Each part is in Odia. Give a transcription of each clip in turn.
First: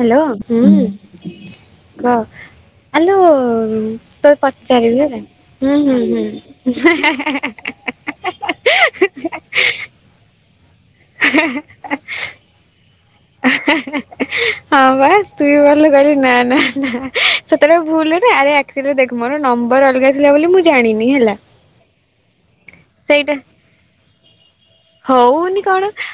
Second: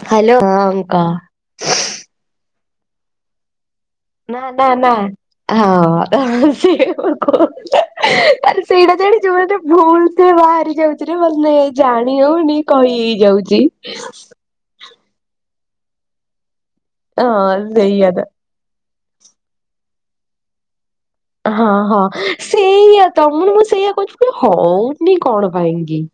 ହ୍ୟାଲୋ ହୁଁ କହ ଆଲୋ ତତେ ନା ନା ନା ପଚାରିବି ହେଲା। ହୁଁ ହୁଁ ହଁ ତ ହୁଁ ସେ ଆରେ ସେଇଟା ଜାଣିଚୁ ଗୋଟେ ଭୁଲ ବାହାରି ଯାଉଚିରେ ଭଲ ଜାଣି ହୋଉନି କହି ଯାଉଚି। ହଁ ବା ତୁ [unintelligible] ନା ନା ନା ହଁ ସେତେବେଳେ ସେଇଆ ଭୁଲେ ତ ନା ଆରେ ଥିଲେ ଦେଖ ମୋର ନମ୍ବର ଅଲଗା ଥିଲା ବୋଲି ମୁଁ ଜାଣିନି ହେଲା। ହଁ ହଁ ସେଇଆ ସେଇଟା ତମ ମୁଁ ସେଇଆ କୋହୁଚି ହୋଉନି କଣ ପାଇଁକି?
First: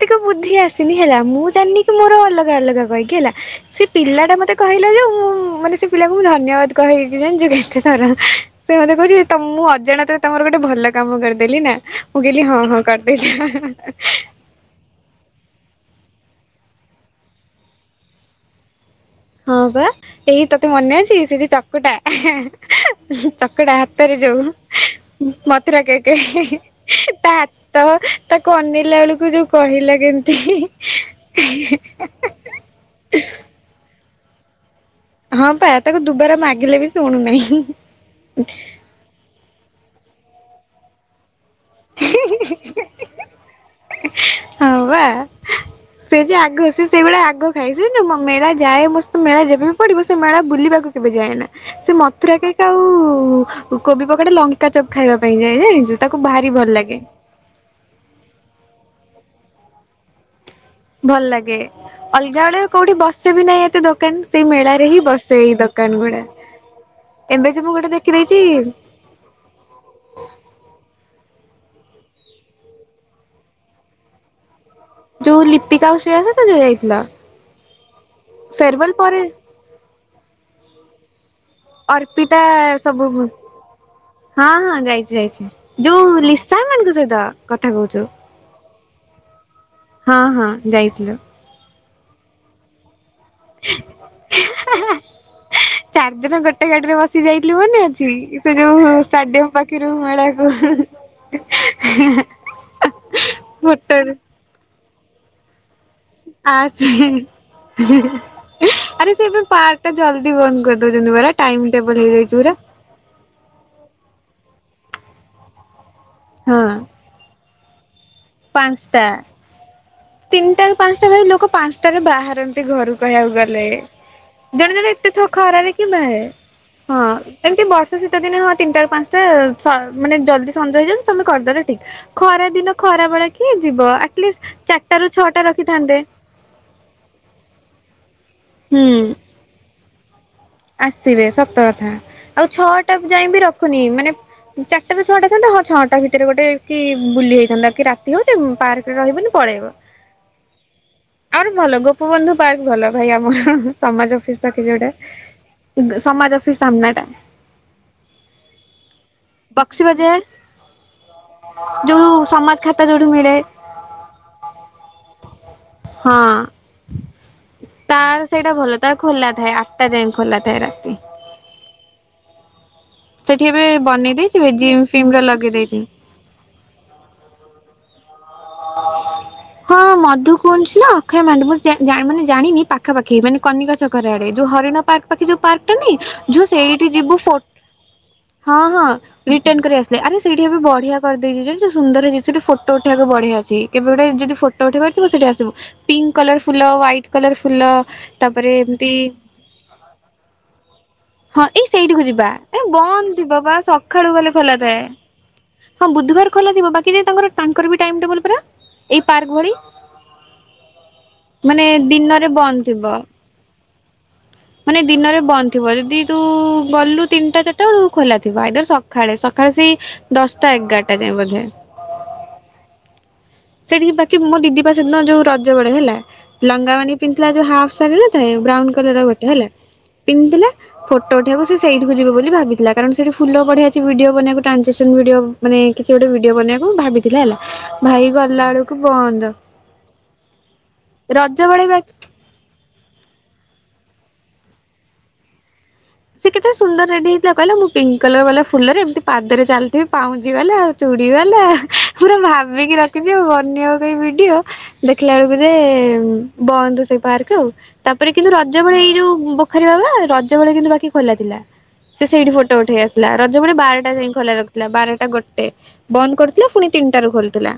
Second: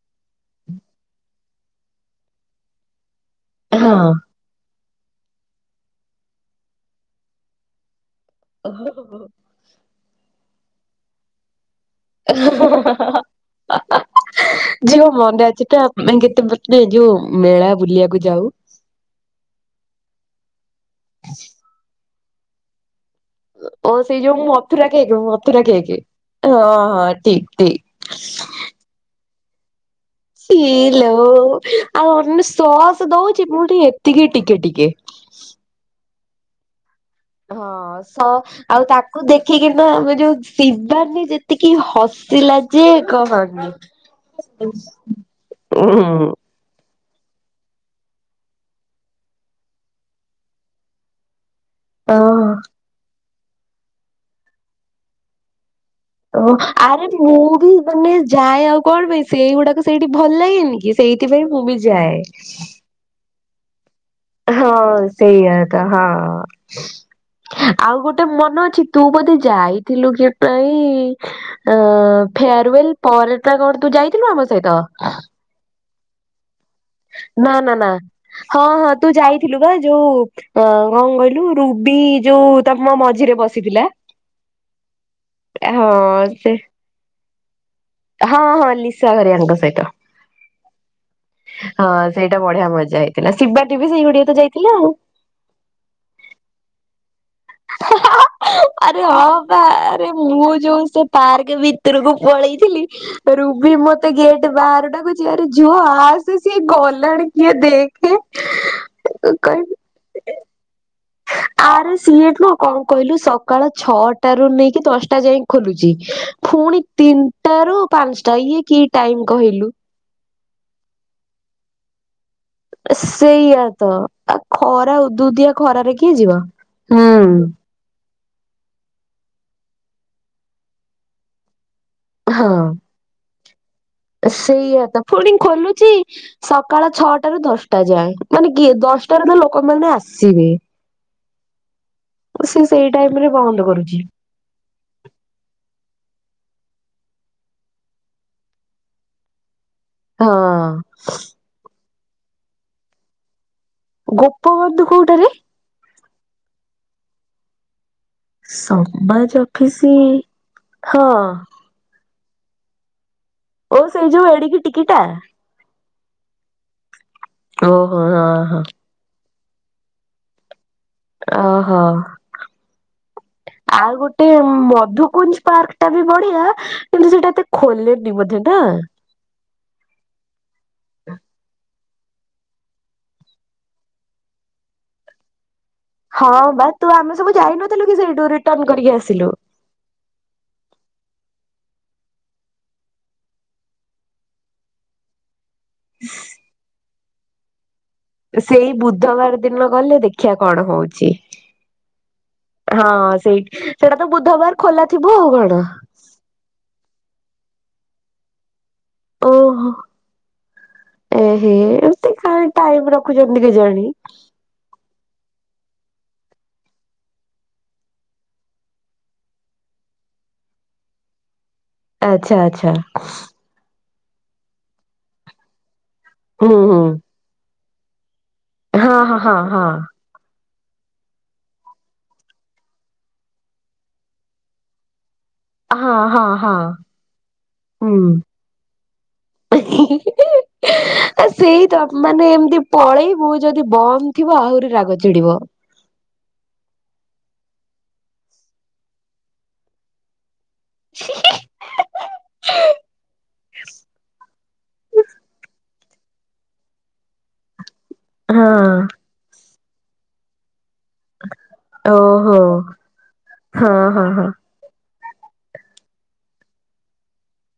ଟିକେ ବୁଦ୍ଧି ଆସିନି ହେଲା ମୁଁ ଜାଣିନି କି ମୋର ଅଲଗା ଅଲଗା ବାଇକି ହେଲା ସେ ହଁ। ପିଲାଟା ମତେ କହିଲା ଯେ ମୁଁ ମାନେ ସେ ପିଲାକୁ ମୁଁ ଧନ୍ୟବାଦ କହିଚି ଜାଣିଚୁ ଏକାଥର। ସେ ମତେ କୋହୁଚି ତ ମୁଁ ଅଜାଣତ ର ତମର ଗୋଟେ ଭଲ କାମ କରିଦେଲି। ମୁଁ କହିଲି ହଁ ହଁ କରିଦେଇଛ। ଯୋଉ ମନେ ଅଛି ତ ଆମେ କେତେ ଯୋଉ ମେଳା ବୁଲିଆକୁ ଯାଉ ହଁ ବା ଏଇ ତତେ ମନେ ଅଛି ସେ ଯୋଉ ଚକୁଟା ଚକଡା ଓ ହାତରେ ସେଇ ଯୋଉ ମଥୁରା କେକ୍ ମଥୁରା କେକ୍ ହଁ ହଁ ତା ଠିକ ଠିକ। ତ ତାକୁ ଅନେଇଲା ବେଳୁକୁ ଯୋଉ କହିଲା କେ ଇଲୋ ଆଉ ଅନୋ ସସ୍ ଦୋଉଚି ପୁଣି ଏତିକି ଟିକେ ଟିକେ ହଁ ବା ତାକୁ ଦୁବାର ମାଗିଲେ ବି ଶୁଣୁନାହିଁ ହଁ ସ ତା କୁ ଦେଖିକି ନା ଆମେ ଯୋଉ ଶିବାନୀ ଯେତିକି ହସିଲା ଯେ କହନି। ହଁ ବା ସେ ଯେ ଉଁ। ଆଗ ସେ ସେଇଭଳିଆ ଆଗ ଖାଏ ମୋ ମେଳା ଯାଏ ମୋ ସ ମେଳା ଯେବେ ବି ପଡିବ ସେ ମେଳା ବୁଲିବାକୁ କେବେ ଯାଏନା ସେ ମଥୁରା କେକ୍ ଆଉ କୋବି ପକେଟେ ଲଙ୍କା ଚପ ଖାଇବା ପାଇଁ ଯାଏ ଜାଣିଚୁ। ଓ ଆରେ ମୁଁ ବି ମାନେ ଯାଏ ଆଉ କଣ ପାଇଁ ସେଇଗୁଡାକ ସେଇଠି ଭଲ ଲାଗେନି କି ଭଲ ସେଇଥିପାଇଁ ଲାଗେ ମୁଁ ବି ଯାଏ ଅଲଗା ଆଡେ କୋଉଠି ବସେ ବି ନାଇଁ ଏତେ ଦୋକାନ ସେଇ ହଁ ମେଳାରେ ହିଁ ବସେ ସେଇଆ ଏଇ ତ ଦୋକାନ ହଁ। ଗୁଡା ଏବେ ଯେ ମୁଁ ଗୋଟେ ଆଉ ଦେଖିଦେଇଚି ମନେ ଅଛି ତୁ ବୋଧେ ଯାଇଥିଲୁ କେ ପାଇଁ ଅଁ ଫେୟାରୱେଲ ପରେ ଟା କଣ ତୁ ଯାଇଥିଲୁ ଆମ ସହିତ? ଯୋଉ ଲିପିକା ଆଉ ଶ୍ରୀୟା ସହିତ ଯୋଉ ଯାଇଥିଲ? ନା ନା ନା ହଁ ହଁ ଫେରୱାଲ ତୁ ପରେ ଯାଇଥିଲୁ ପା ଯୋଉ ଅ କଣ କହିଲୁ ରୁ ବି ଅର୍ପିତା ଯୋଉ ତମ ସବୁ ମଝିରେ ବସିଥିଲା। ହଁ ହଁ ଯାଇଚି ଯାଇଚି ଯୋଉ ହଁ ସେ ଲିସା ମାଙ୍କ ସହିତ କଥା କୋହୁଚୁ? ହଁ ହଁ ଲିସା ଘରିଆଙ୍କ ସହିତ। ହଁ ହଁ ଯାଇଥିଲୁ। ହଁ ସେଇଟା ବଢିଆ ମଜା ହେଇଥିଲା ଶିବାନି ବି ସେଇ ଗୁଡିଆ ତ ଯାଇଥିଲା ଆଉ। ଚାରିଜଣ ଗୋଟେ [unintelligible] ବସ ସି ଯାଇଥିଲୁ ମନେଅଛି ସେ ଯୋଉ ଆରେ ହଁ ଷ୍ଟାଡିୟମ ବା ପାଖୁରୁ ମେଳା ଭିତୁରକୁ ପଳେଇଥିଲି ରୁବି ହୋଟେଲ ମତେ ଗେଟ୍ ବାହାରେ ଡାକୁଚି ଆରେ ଝୁଅ ଆସେ ସିଏ ଗଲାଣି କିଏ ଦେଖେ କଣ କହିବି ଏ ଜଲଦି ବନ୍ଦ କରିଦଉଛନ୍ତି ପରା। ଟାଇମ ଆରେ ଟେବଲ ସିଏ ହେଇଯାଇଛି ଏଠୁ ପୁରା। କଣ କହିଲୁ ସ ସକାଳ ଛଅଟାରୁ ନେଇକି ଦଶଟା ଯାଇ ଖୋଲୁଛି ହଁ ପୁଣି ତିନିଟାରୁ ପାଞ୍ଚଟା ଇଏ କି ଟାଇମି କହିଲୁ। ତିନିଟାରୁ ପାଞ୍ଚଟା ଯାଏ ଲୋକ ପାଞ୍ଚଟାରେ ବାହାରନ୍ତି। ଏତେ ଘରୁ ଖାଇବାକୁ ସେଇଆ ଗଲେ ତ ଆ ଜଣେ ଜଣେ ଖରା ଏତେଥ ଉଦୁଉଦିଆ ଖରାରେ କିଏ ବାହାରେ। ଯିବ। ହଁ ହୁଁ। ଏମିତି ବର୍ଷ ଶୀତ ଦିନେ ହଁ ତିନିଟାାରୁ ପାଞ୍ଚଟା ସ ମାନେ ଜଲ୍ଦୀ ସଞ୍ଜ ହେଇଯାଉଛି ତମେ କରିଦେଲେ ଠିକ ଖରା ହଁ ଦିନ ଖରା ବଳେ କିଏ ଯିବ। ଆଟଲିଷ୍ଟ ସେଇଆ ଚାରିଟା ତ ରୁ ପୁଣି ଛଅଟା ଖୋଲୁଛି ରଖିଥାନ୍ତେ। ସକାଳ ଛଅଟ ରୁ ଦଶଟା ଯାଏଁ ମାନେ କିଏ ହୁଁ ଦଶଟାରେ ତ ଲୋକମାନୋନ ଆସିବେ। ଆସିବେ ସତ କଥା ଆଉ ସେ ସେଇ ଛଅଟା ଟାଇମ ଯାଇ ରେ ବି ବନ୍ଦ ରଖୁନି କରୁଛି ମାନେ ଚାରିଟାାରୁୁ ଛଅଟା ଥାନ୍ତା ହଁ ଛଅଟା ଭିତରେ ଗୋଟେ କି ବୁଲି ହେଇଥାନ୍ତା କି ରାତି ହୋଇଚି ପାର୍କ ରେ ରହିବନି ପଳେଇବେ। ହଁ ଆଉ ଗୋଟେ ଭଲ ଗୋପବନ୍ଧୁ ପାର୍କ ଭଲ ଭାଇ ଆମର ସମାଜ ଅଫିସ୍ ଟା ଗୋପବନ୍ଧୁ କୁଆଡେ କୋଉଟାରେ ଗ ସମାଜ ଅଫିସ ସାମ୍ନାଟା। ସମାଜ ବକ୍ସି ଅଫିସ୍ ବଜାର ହଁ। ଯୋଉ ସମାଜ ଖାତା ଯୋଉଠୁ ମିଳେ। ଓ ସେଇ ଯୋଉ ଏଡିକି ଟିକିଟା? ହଁ ଓହୋ ତାର ହଁ ସେଇଟା ହଁ। ଭଲ ତାର ଖୋଲା ଥାଏ ଆଠଟା ଯାଏ। ଖୁଲା ଥାଏ ରାତି। ଓହୋ। ସେଠି ଏବେ ଆଉ ବନେଇ ଗୋଟେ ଦେଇଛି ବେ ଜିମ୍ ଫିମ୍ ର ମଧୁକୁଞଜ ଲଗେଇ ପାର୍କ ଦେଇଛି ଟା ବି ବଢିଆ। କିନ୍ତୁ ସେଇଟା ଏତେ ଖୋଲେନି ମଧ୍ୟ। ହଁ ମଧୁ କୁଞ୍ଜ୍ ନା ଅକ୍ଷୟ ମାନ୍ତି ମୁ ଜାଣିନି ଜାଣିନି ପାଖ ପାଖି ମାନେ କନିକା ଛକର ଆଡେ ଯୋଉ ହରିଣ ପାର୍କ ପାଖେ ଯୋଉ ପାର୍କ ଟୁନି ହଁ ଯୋ ବା ସେଇଠି ତୁ ଆମେ ଯିବୁ ସବୁ ପଟ୍ ଯାଇନଥିଲୁ କି ସେଇଠୁ ହଁ ରିଟର୍ଣ ହଁ କରିକି ଆସିଲୁ। ରିଟର୍ନ ଆରେ ସେଇଠି ଏବେ ବଢିଆ କରିଦେଇଛି ଯେଉ ସୁନ୍ଦର ଦିନିଷଟେ ସେଠି ଫଟୋ ଉଠେଇବାକୁ ବଢିଆ ଅଛି। ଚି କେବେ ଗୋଟେ ଯଦି ଫଟୋ ଉଠେଇ ବରଥିବ ସେଠିକୁ ଆଶିବୁ ପିଙ୍କ୍ କ୍ଲର ଫୁଲ ହ୍ୱାଇଟିକ୍ଲର ଫୁଲ ତାପରେ ସେଇ ଏମିତି ବୁଧବାର ଦିନ ଗଲେ ଦେଖିଆ କଣ ହଉଚି। ହଁ ଏଇ ସେଇଠିକୁ ଯିବା ଏ ବନ୍ଦ ଯିବ ସେଇଠି ବା ସେଇଟା ତ ସକାଳୁ ଗଲେ ବୁଧବାର ଖୋଲା ଥାଏ ଥିବ ଆଉ କଣ? ହଁ ବୁଧବାର ଖଲାଥିବ ବାକି ତାଙ୍କର ତାଙ୍କରବି ଟାଇମ୍ ଟେବୁଲ୍ ପରା ଏଇ ପାର୍କ ଭଳି ଓହୋ ଏ ହେ ମାନେ ଏତେ ଦିନରେ କାଇଁ ବନ୍ଦ ଥିବ। ଟାଇମି ରଖୁଛନ୍ତି କେ ଜାଣି। ମାନେ ଦିନରେ ବନ୍ଦ ଥିବ ଯଦି ତୁ ଗଲୁ ତିନିଟା ଚାରିଟା ବେଳକୁ ଖୋଲା ଥିବ ଆଇଦର ସକାଳେ ସକାଳେ ସେଇ ଦଶଟା ଏଗାରଟା ଯାଇଏ ବୋଧେ ଆଛା ଆଛା। ସେଠିକି ବାକି ମୋ ଦିଦି ପା ସେଦିନ ଯୋଉ ରଜ ବେଳେ ହେଲା ହୁଁ ଲଙ୍ଗା ହୁଁ ମାନ ପିନ୍ଧଥିଲା ଯୋଉ ହାପ୍ ସା ଥାଏ ବ୍ରାଉନ କଲର୍ ହଁ ହଁ ଗୋଟେ ହଁ ହେଲା ହଁ ପିନ୍ଧିଥିଲା ଫଟୋ ଉଠିବାକୁ ସେଇଠିକୁ ଯିବ ବୋଲି ଭାବିଥିଲା କାରଣ ସେଇଠି ଫୁଲ ପଢିଆ ଅଛି ଡିଓ ବନେଇବାକୁ ଟ୍ରାଞ୍ଜେକ୍ସନ୍ ଭିଡିଓ। ମାନେ କିଛି ହଁ ଗୋଟେ ହଁ ଭିଡିଓ ହଁ ବନେଇବାକୁ ଭାବିଥିଲି ହେଲା ହୁଁ। ଭାଇ ଗଲା ବେଳକୁ ବନ୍ଦ। ଆ ରଜ ବେଳେ ସେଇ ତ ବାକି ମାନେ ଏମିତି ପଳେଇବୁ ଯଦି ବନ୍ଦ ଥିବ ଆହୁରି ରାଗ ଚିଡିବ। ସେ କେତେ ସୁନ୍ଦର ରେଡି ହେଇଥିଲା କହିଲା ମୁଁ ପିଙ୍କ୍ କଲର୍ ବାଲା ଫୁଲରେ ଏମତି ପାଦରେ ଚାଲିଥି ପାଉଁଜି ବାଲା ଆଉ ଚୁଡି ବାଲା ପୁର ଭାବିକି ରଖିଛି ଆଉ ବନିବ କାହିଁ ଭିଡିଓ। ଦେଖିଲା ବେଳକୁ ଯେ ବନ୍ତୁ ସେଇ ପାର୍କ ଆଉ ତାପରେ କିନ୍ତୁ ହଁ ରଜ ବଳେ ଏଇ ଯୋଉ ବଖାରୀ ବାବା ରଜ ବେଳେ କିନ୍ତୁ ବାକି ଖୋଲା ଥିଲା ସେଇଠି ଓହୋ ଫଟୋ ଉଠେଇବର ଥିଲା ରଜ ବେଳେ ହଁ ବାରଟା ହଁ ଯାଇଁ ହଁ ଖୋଲା ଥି ବାରଟା ଗୋଟେ ବନ୍ଦ କରିୁଥିଲା ପୁଣି ତିନିଟାରୁ ଖୋଲୁଥିଲା।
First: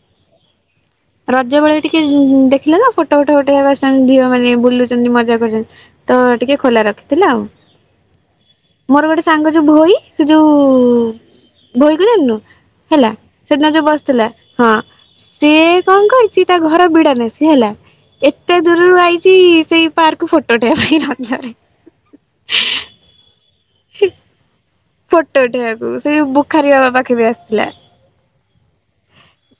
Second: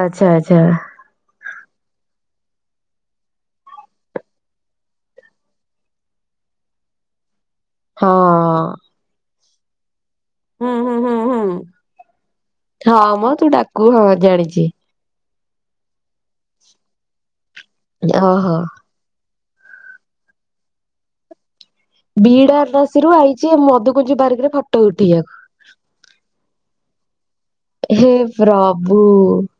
ଆଛା ଆଛା। ରଜ ବେଳେ ଟିକେ ଉଁ ଦେଖିଲେ ତ ଫଟୋ ଫଟ ଉଠେଇବାକୁ ଆସୁଛନ୍ତି ଝିଅ ମନେ ବୁଲୁଚନ୍ତି ମଜା କରୁଛନ୍ତି। ତ ଟିକେ ଖୋଲା ରଖିଥିଲା ଆଉ। ହଁ। ମୋର ଗୋଟେ ସାଙ୍ଗ ଯୋଉ ଭୋଇ ସେ ହୁଁ ହୁଁ ଯୋଉ ହୁଁ ହୁଁ। ଭୋଇକୁ ଯାଣିନୁ ହେଲା ହଁ ମ ତୁ ସେଦିନ ଯୋଉ ଡାକୁ ହଁ ବସିଥିଲା ଜାଣିଛି ହଁ ସିଏ କଣ କରିଚି ତା ଘର ବିଡା ନାସି ହେଲା ଓହୋ। ଏତେ ଦୂରରୁ ଆଇଛି ସେଇ ପାକର୍କୁ ଫୋଟୋ ଉଠେଇବା ପାଇଁ ରଜରେ ବିଡାନାସିିରୁ ଆଇଚି ମତେ କହୁଚି ପାର୍କରେ ଫଟ ଫଟୋ ଉଠେଇବାକୁ ସେଯୋଉ ବୁଖାରୀ ବାବା ପାଖେ ବି ଆସିଥିଲା। ହେ ପ୍ରଭୁ।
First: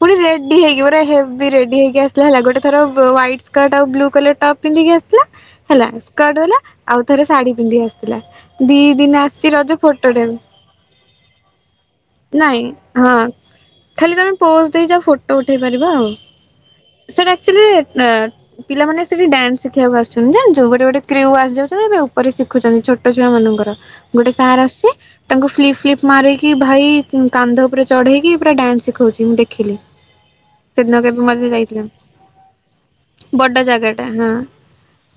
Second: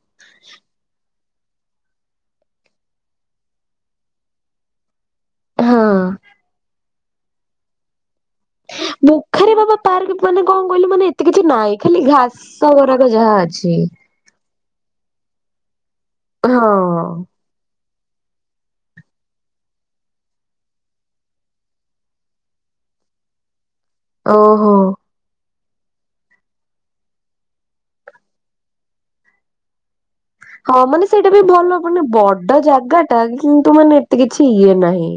ପୁଣି ରେଡି ହେଇକି ଗୋଟେ ହେବି ରେଡି ହେଇକି ଆସିଥିଲା ହେଲା ଗୋଟେ ଥର ହ୍ୱାଇଟ ସ୍କଟ ଆଉ ବ୍ଲୁ କଲର ଟପ୍ ପିନ୍ଧିକି ଆସିଥିଲା ହଁ ହେଲା ସ୍କର୍ଟ ବାଲା ଆଉ ଥରେ ଶାଢୀ ପିନ୍ଧିକି ଆସିଥିଲା। ଦି ଦିନ ଆସିଛି ମୁଖାରୀ ବାବା ରଜକୁ। ପାର୍କ ପ୍ ମାନେ କଣ କହିଲୁ ମାନେ ଏତେ କିଛି ନହିଁ ଖାଲି ଘାସ ଗୁରାକ ଯାହା ଅଛି। ହେଲେ ତମେ ପୋଜ ଦେଇଯା ଫଟୋ ଉଠେଇ ପାରିବ ଆଉ। ହଁ ହଁ ସେ ଟିକେ [unintelligible] ପିଲାମାନେ ସେଠି ଡାନ୍ସ ଶିଖିବାକୁ ଆସୁଛନ୍ତି ଜାଣିଚୁ ଗୋଟେ ଗୋଟେ୍ କ୍ରିୟୁ ଆସିଯାଉଛନ୍ତି ଏବେ ଉପରେ ଶିଖୁଛନ୍ତି ଛୋଟ୍ ଛୋଟ ଛୁଆ ମାନଙ୍କର ଗୋଟେ ସାର୍ ଓହୋ। ଆସୁ ତାଙ୍କୁ ଫ୍ଲିପ ଫ୍ଲିପ ମାରିକି ଭାଇ କାନ୍ଧ ଉପରେ ଚଢେଇକି ପୁରା ଡ୍ୟାନ୍ସ ଶିଖୋଉଛି ମୁଁ ଦେଖିଲି। ହଁ ସେଦିନ ମାନେ କେବେ ସେଇଟା ବି ମଝିରେ ଭଲ ଯାଇଥିଲା ମାନେ ବଡ ଜାଗା ଟା ବଡ କିନ୍ତୁ ଜାଗା ମାନେ ଟା ଏତେ ହଁ କିଛି ଇଏ ନାହିଁ।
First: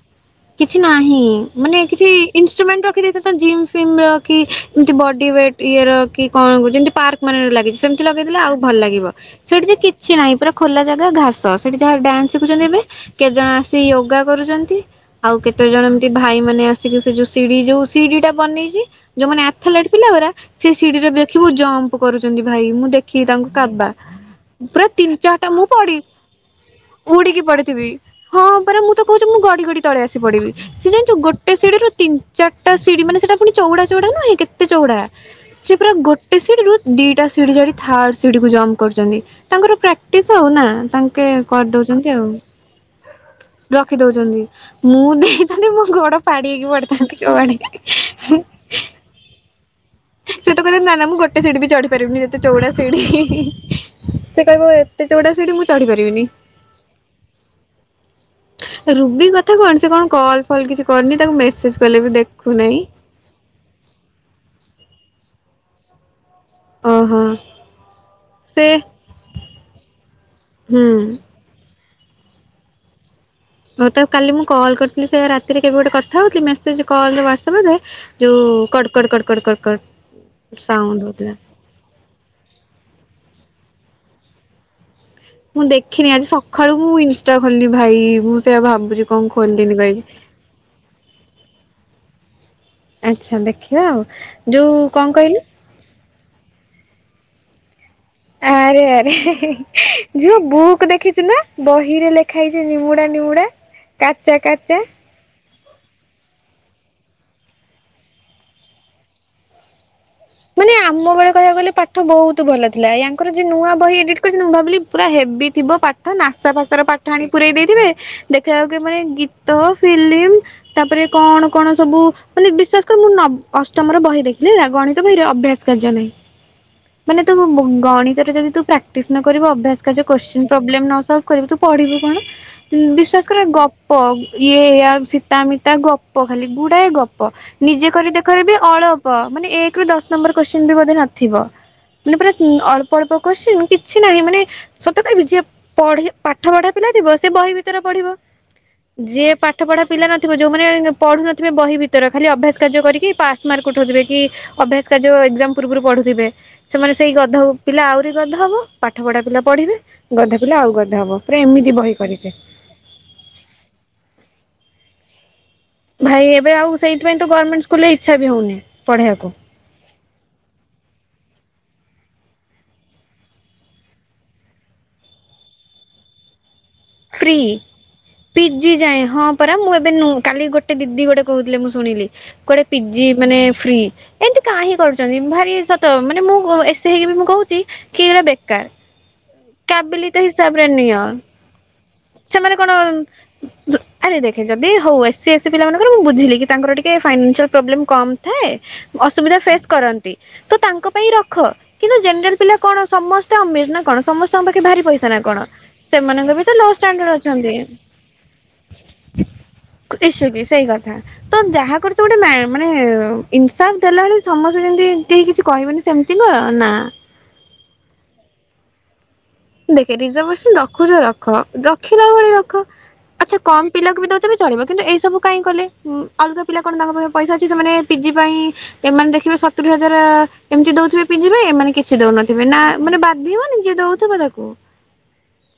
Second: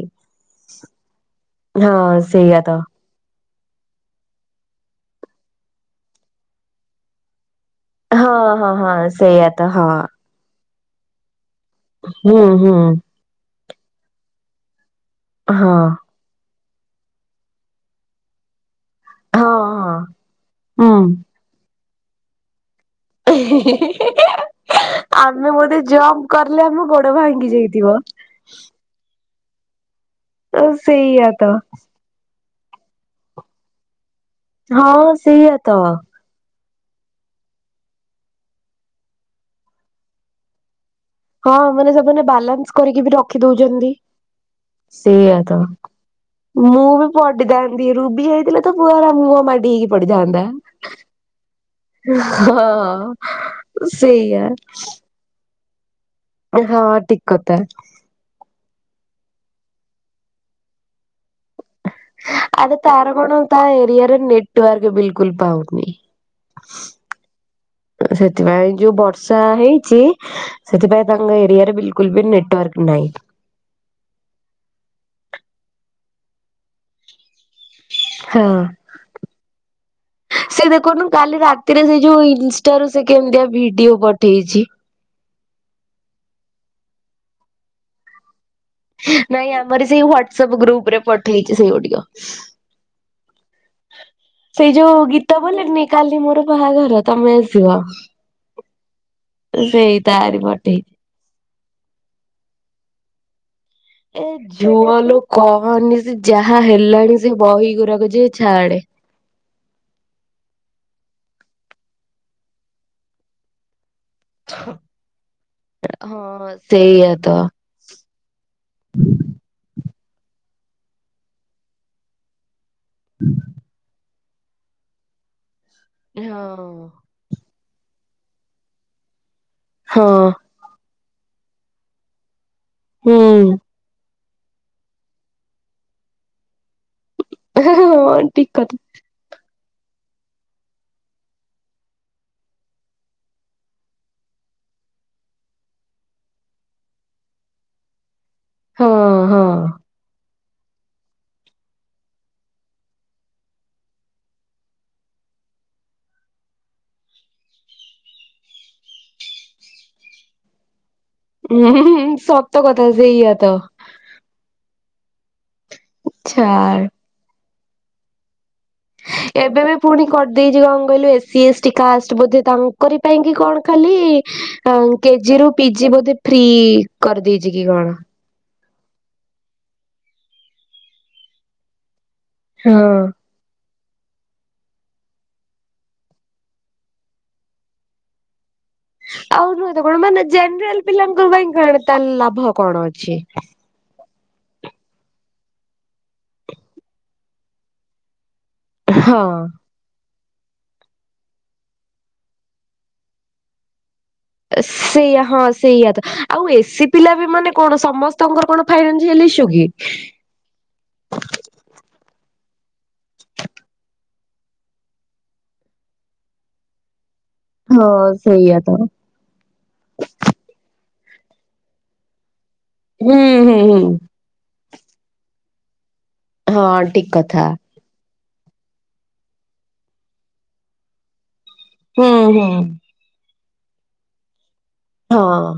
କିଛି ନାହିଁ ମାନେ କିଛି ହଁ ସେଇଆ ତ ଇନଷ୍ଟ୍ରୁମେଣ୍ଟ ରଖିଦେଇଥାନ୍ତ ଜିମ୍ [unintelligible] କି ଏମତି ବଡି ୱେଟ୍ ଇଏ ର କି କଣ ଗୋଟ ଯେମିତି ପାର୍କ ଭଲଲ୍ ଲାଗେ ସେମିତି ହଁ ଲଗେଇଦେଲେ ଆଉ ହଁ ଭଲ ହଁ ଲାଗିବ ସେଇଆ ସେଠି ତ ଯେ ହଁ କିଛି ନାହିଁ ପୁରା ଖୋଲା ଜାଗା ଘାସ ସେଠି ଯାହା ଡ୍ୟାନ୍ସ ହୁଁ ଶିଖୁଛନ୍ତି ହୁଁ। ଏବେ କେତେ ଜଣ ଆସିି ୟୋଗା କରୁଚନ୍ତି ଆଉ କେତେ ହଁ ଜଣ ଏମତି ଭାଇ ମାନେ ଆସିକି ସେ ଯୋଉ ସିଡି ଯୋଉ ସିଡି ଟା ବନେଇଛି ଯୋଉମାନେ ହଁ ଆଥଲେଟ୍ ହଁ ପିଲା ଉରା ସେ ହୁଁ। ସିିଡିରେ ଦେଖିବୁ ଜମ୍ପ କରୁଛନ୍ତି ଭାଇ ମୁଁ ଦେଖ କି ଟଙ୍କା ବା ପୁରା ତିନି ଚାରିଟା ଆମେ ମୁଁ ବୋଧେ ପଡି ଜମ୍ପ କରିଲେ ଆମ ଗୋଡ ଉଡିକି ଭାଙ୍ଗି ପଡିଥିବି। ଯାଇଥିବ ହଁ ପରା ମୁଁ ତ କହୁଚି ମୁଁ ଗଡି ଗଡି ତଳେ ଆସି ପଡିବି ସିଏ ଜାଣିଚୁ ସେଇଆ ତ। ଗୋଟେ ସିଡରୁ ତିନ୍ ଚାରିଟା ସିଢି ମାନେ ସେଟା ପୁଣି ଚଉଡା ଚଉଡା ନହେଁ କେତେ ଚଉଡା ହଁ ସେଇଆ ତ ସେ ପୁରା ଗୋଟ୍ ଗୋଟେ ସିଢି ରୁ ଦିଟା ସିଢି ଯାଇ ଥାର୍ଡ ସିଢିକୁ ଜମ୍ପ କରୁଚନ୍ତି ତାଙ୍କର ପ୍ରାକ୍ଟିସ୍ ଆଉ ନା ତାଙ୍କ କେ ହଁ ମାନେ କରିଦେଉଛନ୍ତି ସେମାନେ ଆଉ ବାଲାନ୍ସ କରିକି ବି ରଖି ଦଉଛନ୍ତି। ରଖି ଦଉଚନ୍ତି ମୁଁ ସେଇଆ ତ ଦେଇଥାନ୍ତି ମୋ ଗୋଡ ଫାଡି ହେଇକି ପଡିିଥାନ୍ତି କୋଉ ଆଡେ। ଦି ରୁବି ହେଇଥିଲେ ତ ପୁଅରା ମୁହଁ ମାଡି ହେଇକି ପଡିଥାନ୍ତା। ସେ ତ କହିଲା ନା ନା ମୁଁ ଗୋଟେ ସିଢି ବି ଚଢି ପାରିବିନି ଯେତେ ଚଉଡା ସିଢି ହଁ ସେଇଆ ସେ କହିବ ଏତେ ଚଉଡ଼ା ସିଢି ମୁଁ ଚଢି ପାରିବିନି। ହଁ ଟିକ କଥା। ରୁବି କଥା କଣ ସେ କଣ କଲ୍ ଫଲ୍ କିଛି କରୁନି ତାକୁ ମେସେଜ କଲେ ବି ଆରେ ଦେଖୁନାହିଁ। ତାର କଣ ତା ଏରିଆରେ ନେଟୱାର୍କ ବିଲକୁଲ ପାଉନି। ଓହୋ ସେ ସେଥିପାଇଁ ଯୋଉ ବର୍ଷା ହେଇଚି ସେଥିପାଇଁ ହୁଁ। ତାଙ୍କ ଏରିଆରେ ବିଲକୁଲ ବି ନେଟୱାର୍କ ନାହିଁ। ହଉ ତାକୁ କାଲି ମୁଁ କଲ୍ କରିଥିଲି ସେ ରାତିରେ କେବେ ଗୋଟେ କଥାହଉଥିଲି ମେସେଜ୍ କଲ୍ ହ୍ୱାଟସପ୍ [unintelligible] ଯୋଉ ହଁ କଡ଼, କଡ଼, କଡ଼, କଡ଼, କଡ, କଡ ସେ ସାଉଣ୍ଡ ଦେଖୁନୁ ହଉଥିଲା। କାଲି ରାତିରେ ସେ ଯୋଉ ଇନଷ୍ଟା ରୁ ସେ କେମିତିଆ ଭିଡିଓ ପଠେଇଛି। ମୁଁ ଦେଖିନି ଆଜି ସଖାଳୁ ମୁଁ ଇନଷ୍ଟା ଖୋଲିନି ଭାଇ ମୁଁ ସେଇଆ ଭାବୁ ନାଇଁ ଆମର ସେଇ ହ୍ଵାଟସଆପ୍ ଗ୍ରୁପ ରେ ପଠେଇଛି ସେଇ ଗୋଟିକ ଆଚ୍ଛା ଦେଖିବା ଆଉ ସେଇ ଯୋଉ କଣ୍ ଗୀତ କହିଲୁ? ବୋଲେନି କାଲି ମୋର ବାହାଘର ତମେ ଆସିବ। ଆରେ ଆରେ ସେଇ ତାରି ଝୋଉ ପଠେଇଛି ବୁକ ଦେଖ ଦେଖିଛୁ ନା ବହିରେ ଲେଖା ହେଇଛି ନିମୁଡ଼ା ନିମୁଡ଼ା। ଏ ଝୁଅ ଲୋ କହନି ସେ ଯାହା ହେଲାଣି ସେ ବହି ଗୁଡାକ ଯେ ଛାଡେ। ମାନେ ଆମ ବେଳେ କହିବାକୁ ଗଲେ ପାଠ ବହୁତ ଭଲ ଥିଲା ୟାଙ୍କର ଯୋ ନୂଆ ବହି ଏଡି ମୁଁ ଭାବିଲି ପୁରା ହେବିଥିବ ପାଠ ନାସା ହଁ ଫାସ ର ପାଠ ସେଇଆ ଆଣି ତ। ପୁରାଇ ଦେଇଥିବେ। ଦେଖିଲା ବେଳକୁ ଏମାନେ ଗୀତ ଫିଲ୍ମ ତାପରେ କଣ କଣ ସବୁ ମାନେ ବିଶ୍ୱାସ ମୁଁ ନ ଅଷ୍ଟମ ର ବହି ଦେଖିଲି ଗଣିତ ବହିରେ ଅଭ୍ୟାସ କାର୍ଯ୍ୟ ନାହିଁ। ହଁ। ମାନେ ତୁ ଗଣିତରେ ଯଦି ତୁ ପ୍ରାକ୍ଟିସ୍ ନ କରିବୁ ଅଭ୍ୟାସ କାର୍ଯ୍ୟ ହଁ କୋସିନ୍ ପ୍ରୋବଲେମ ନ ସଲବ୍ କରିବୁ ତୁ ପଢିବୁ କଣ ହୁଁ ବିଶ୍ୱାସ କରେ ଗ ଗପ ଇଏ ଆ ସୀତାମିତା ଗପ ଖାଲି ଗୁଡାଏ ଗପ। ନିଜେ କରି ହଁ ଦେଖରେ ଠିକ ବି କଥା ଅଳପ ମାନେ ଏକ ରୁ ଦଶ ନମ୍ବର କୋଶ୍ଚିନ ବି ବୋଧେ ନଥିବ। ମାନେ ପୁରା ଅଳ୍ପ ଅଳ୍ପ କୋଶ୍ଚିନ୍‌ କିଛି ନାହିଁ ମାନେ ସତ କହିବି ଯିଏ ପଢ଼େ ପାଠ ପଢା ପିଲା ଥିବ ସେ ବହି ଭିତରେ ପଢିବ। ହଁ ଯିଏ ହଁ। ପାଠ ପଢା ପିଲା ନଥିବ ଯେଉଁମାନେ ପଢ଼ୁନଥିବେ ବହି ଭିତର ଖାଲି ଅଭ୍ୟାସ କାର୍ଯ୍ୟ କରିକି ପାସ୍ ମାର୍କ ଉଠଉଥିବେ କି ଅଭ୍ୟାସ କାର୍ଯ୍ୟ ଏଗ୍ଜାମ୍ ପୂର୍ବରୁ ପଢୁଥିବେ। ସେମାନେ ସେଇ ଗଧ ପିଲା ଆହୁରି ଗଧ ହବ ପାଠ ପଢ଼ା ପିଲା ପଢ଼ିବେ ଗଧ ପିଲା ଆଉ ଗଧ ହବ। ପୁରା ଏମିତି ହୁଁ ବହି କରିଚେ। ସତ କଥା ସେଇଆ ତ। ଭାଇ ଏବେ ଆଉ ଛାଡ ସେଇଥି ପାଇଁ ତ ଗର୍ଣ୍ଣମେଣ୍ଟ ସ୍କୁଲରେ ଇଚ୍ଛା ବି ହଉନି ପଢ଼େଇ ବାକୁ। ଏବେ ବି ପୁଣି କରିଦେଇଛି କଣ କହିଲୁ ଏସ୍ ସି ଏସ୍ଟି କାଷ୍ଟ ବୋଧେ ତାଙ୍କରି ପାଇଁ କି କଣ ଖାଲି ଆଉ କେଜି ରୁ ପିଜି ବୋଧେ ଫ୍ରି ଫ୍ରି କରିଦେଇଛି କି କଣ? ପିଜି ଯାଏଁ ହଁ ପରା ମୁଁ ଏବେ ନୁହଁ କାଲି ଗୋଟେ ଦିଦି ଗୋଟେ କହୁଥିଲେ ମୁଁ ଶୁଣିଲି। କୁଆଡେ ହଁ। ପିଜି ମାନେ ଫ୍ରି। ଏମିତି କା ହିଁ କରୁଛନ୍ତି ଭାରି ସତ ମାନେ ମୁଁ ଏସି ହେଇକି ବି ମୁଁ କହୁଛି କି ଏ ବେକାର। ଆଉ ନୁହେଁ ତ କଣ ମାନେ କାବିଲିତ ହିସାବରେ ଜେନେରାଲ ନିଅ। [unintelligible] କଣ ତା ସେମାନେ କଣ ଆରେ ଦେଖେ ଯଦି ହଉ ଏସ୍ ସି ଏସ୍ ସି ପିଲାମାନଙ୍କର ମୁଁ ବୁଝିଲି କି ତାଙ୍କର ଟିକେ ଫାଇନାନ୍‌ ସିଆଲ୍‌ ପ୍ରୋବ୍ଲେ କମ୍ ଥାଏ ହଁ। ଅସୁବିଧା ଫେସ୍ କର ତ ତାଙ୍କ ପାଇଁ ରଖ କିନ୍ତୁ ଜେନେରାଲ ପିଲା କଣ ସମସ୍ତେ ଅମିର ନା କଣ ସମସ୍ତେ ତମ ପାଖରେ ଭାରି ପଇସା ନା ସେଇଆ କଣ ହଁ ସେଇଆ ସେମାନଙ୍କ ବି ଆଉ ତ ଲୋସ୍‌ ଏସି ପିଲା ବି ମାନେ ଅଛନ୍ତି କଣ ସମସ୍ତଙ୍କର କଣ ଫାଇନାନ୍ସିଆଲ ଇସ୍ୟୁ କି? ଇସୁ କି ସେଇ କଥା ତ ଯାହା କରୁଛ ଗୋଟେ ମା -ମାନେ ଇନ୍‌ସାପ ଦେଲାବେଳେ ସମସ୍ତେ ଯେମିତି କେହି କିଛି କହିବେନି। ସେମିତି ନୁହ ନା ହଁ ସେଇଆ ତ। ଦେଖେ ରିଜର୍ଭେସନ ରଖୁଛ ରଖ ରଖିଲା ଭଳି ରଖ। ହୁଁ ଆଚ୍ଛା ହୁଁ କମ୍ ହୁଁ ପିଲାକୁ ବି ଦେଉଛନ୍ତି ଚଳିବ କିନ୍ତୁ ଏଇ ସବୁ କାଇଁ କଲେ। ଅଲଗା ପିଲା କଣ ହଁ ତାଙ୍କ ଠିକ ପାଖରେ ପଇସା କଥା। ଅଛି ସେମାନେ ପିଜିି ପାଇଁ ଏମାନେ ଦେଖିବେ ସତୁରି ହଜାର ଏମିତି ଦଉଥିବେ ପିିଜି ପାଇଁ ଏମାନେ କିଛି ସେ ହୁଁ ହୁଁ। ଦଉନଥିବେ ନା ମାନେ ବାଧି ବନି ଯିଏ ଦଉଥିବ ତାକୁ। ହଁ।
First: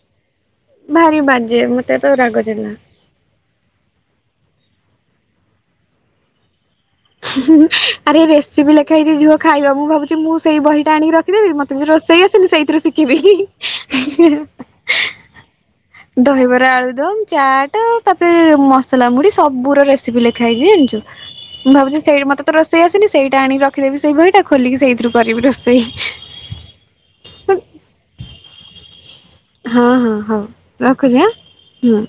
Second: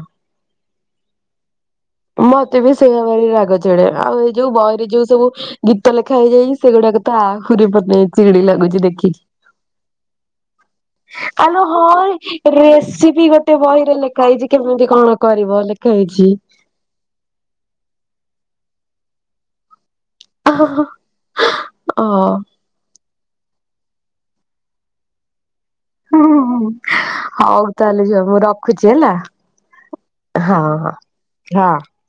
ଭାରି ବାଜେ ତ ରାଗ ମତେ ଚିଡିଲା। ବି ସେଇଆ ଭାବି ରାଗ ଚିଡ଼େ ଆଉ ଏ ଯୋଉ ବହିରେ ଯୋଉ ସବୁ ଗୀତ ଲେଖା ହେଇଯାଇଛି ସେଗୁଡାକ ତ ଆହୁରି ମାନେ ଆରେ ଚିଡି ରେସିପି ଲାଗୁଛି ଲେଖା ହେଇଛି ଦେଖିକି। ଯିବ ଖାଇବ ମୁଁ ଭାବୁଛି ମୁଁ ସେଇ ବହିଟା ଆଣିକି ର ଆଲୋ ହଁ ରେସିପି ଗୋଟେ ବହିରେ ଲେଖା ହେଇଛି କେମିତି କଣ କରିବ। ଲେଖା ହେଇଛି। ଦହିବରା ଆଳୁଦମ ଚାଟ ତାପରେ ମସଲା ମୁୁଡି ସବୁରରେସି ରେସିପି ଲେଖା ଅ। ହେଇଛି ଜାଣିଛୁ ମୁଁ ଭାବୁଛି ସେଇ ମତେ ତ ରୋ ସେ ଆସନି ସେଇଟା ଆଣିକି ରଖିଦେବି ସେଇ ବହିଟା ଖୋଲିକି ସେଇଥିରୁ କରିବି ରୋଷେଇ। ହୁଁ ହୁଁ ହଉ ତାହେଲେ ଝୁଅ ମୁଁ ରଖୁଛି ହେଲା। ହଁ ହଁ ହଉ ରଖୁଛି ହଁ। ହାଁ ହୁଁ।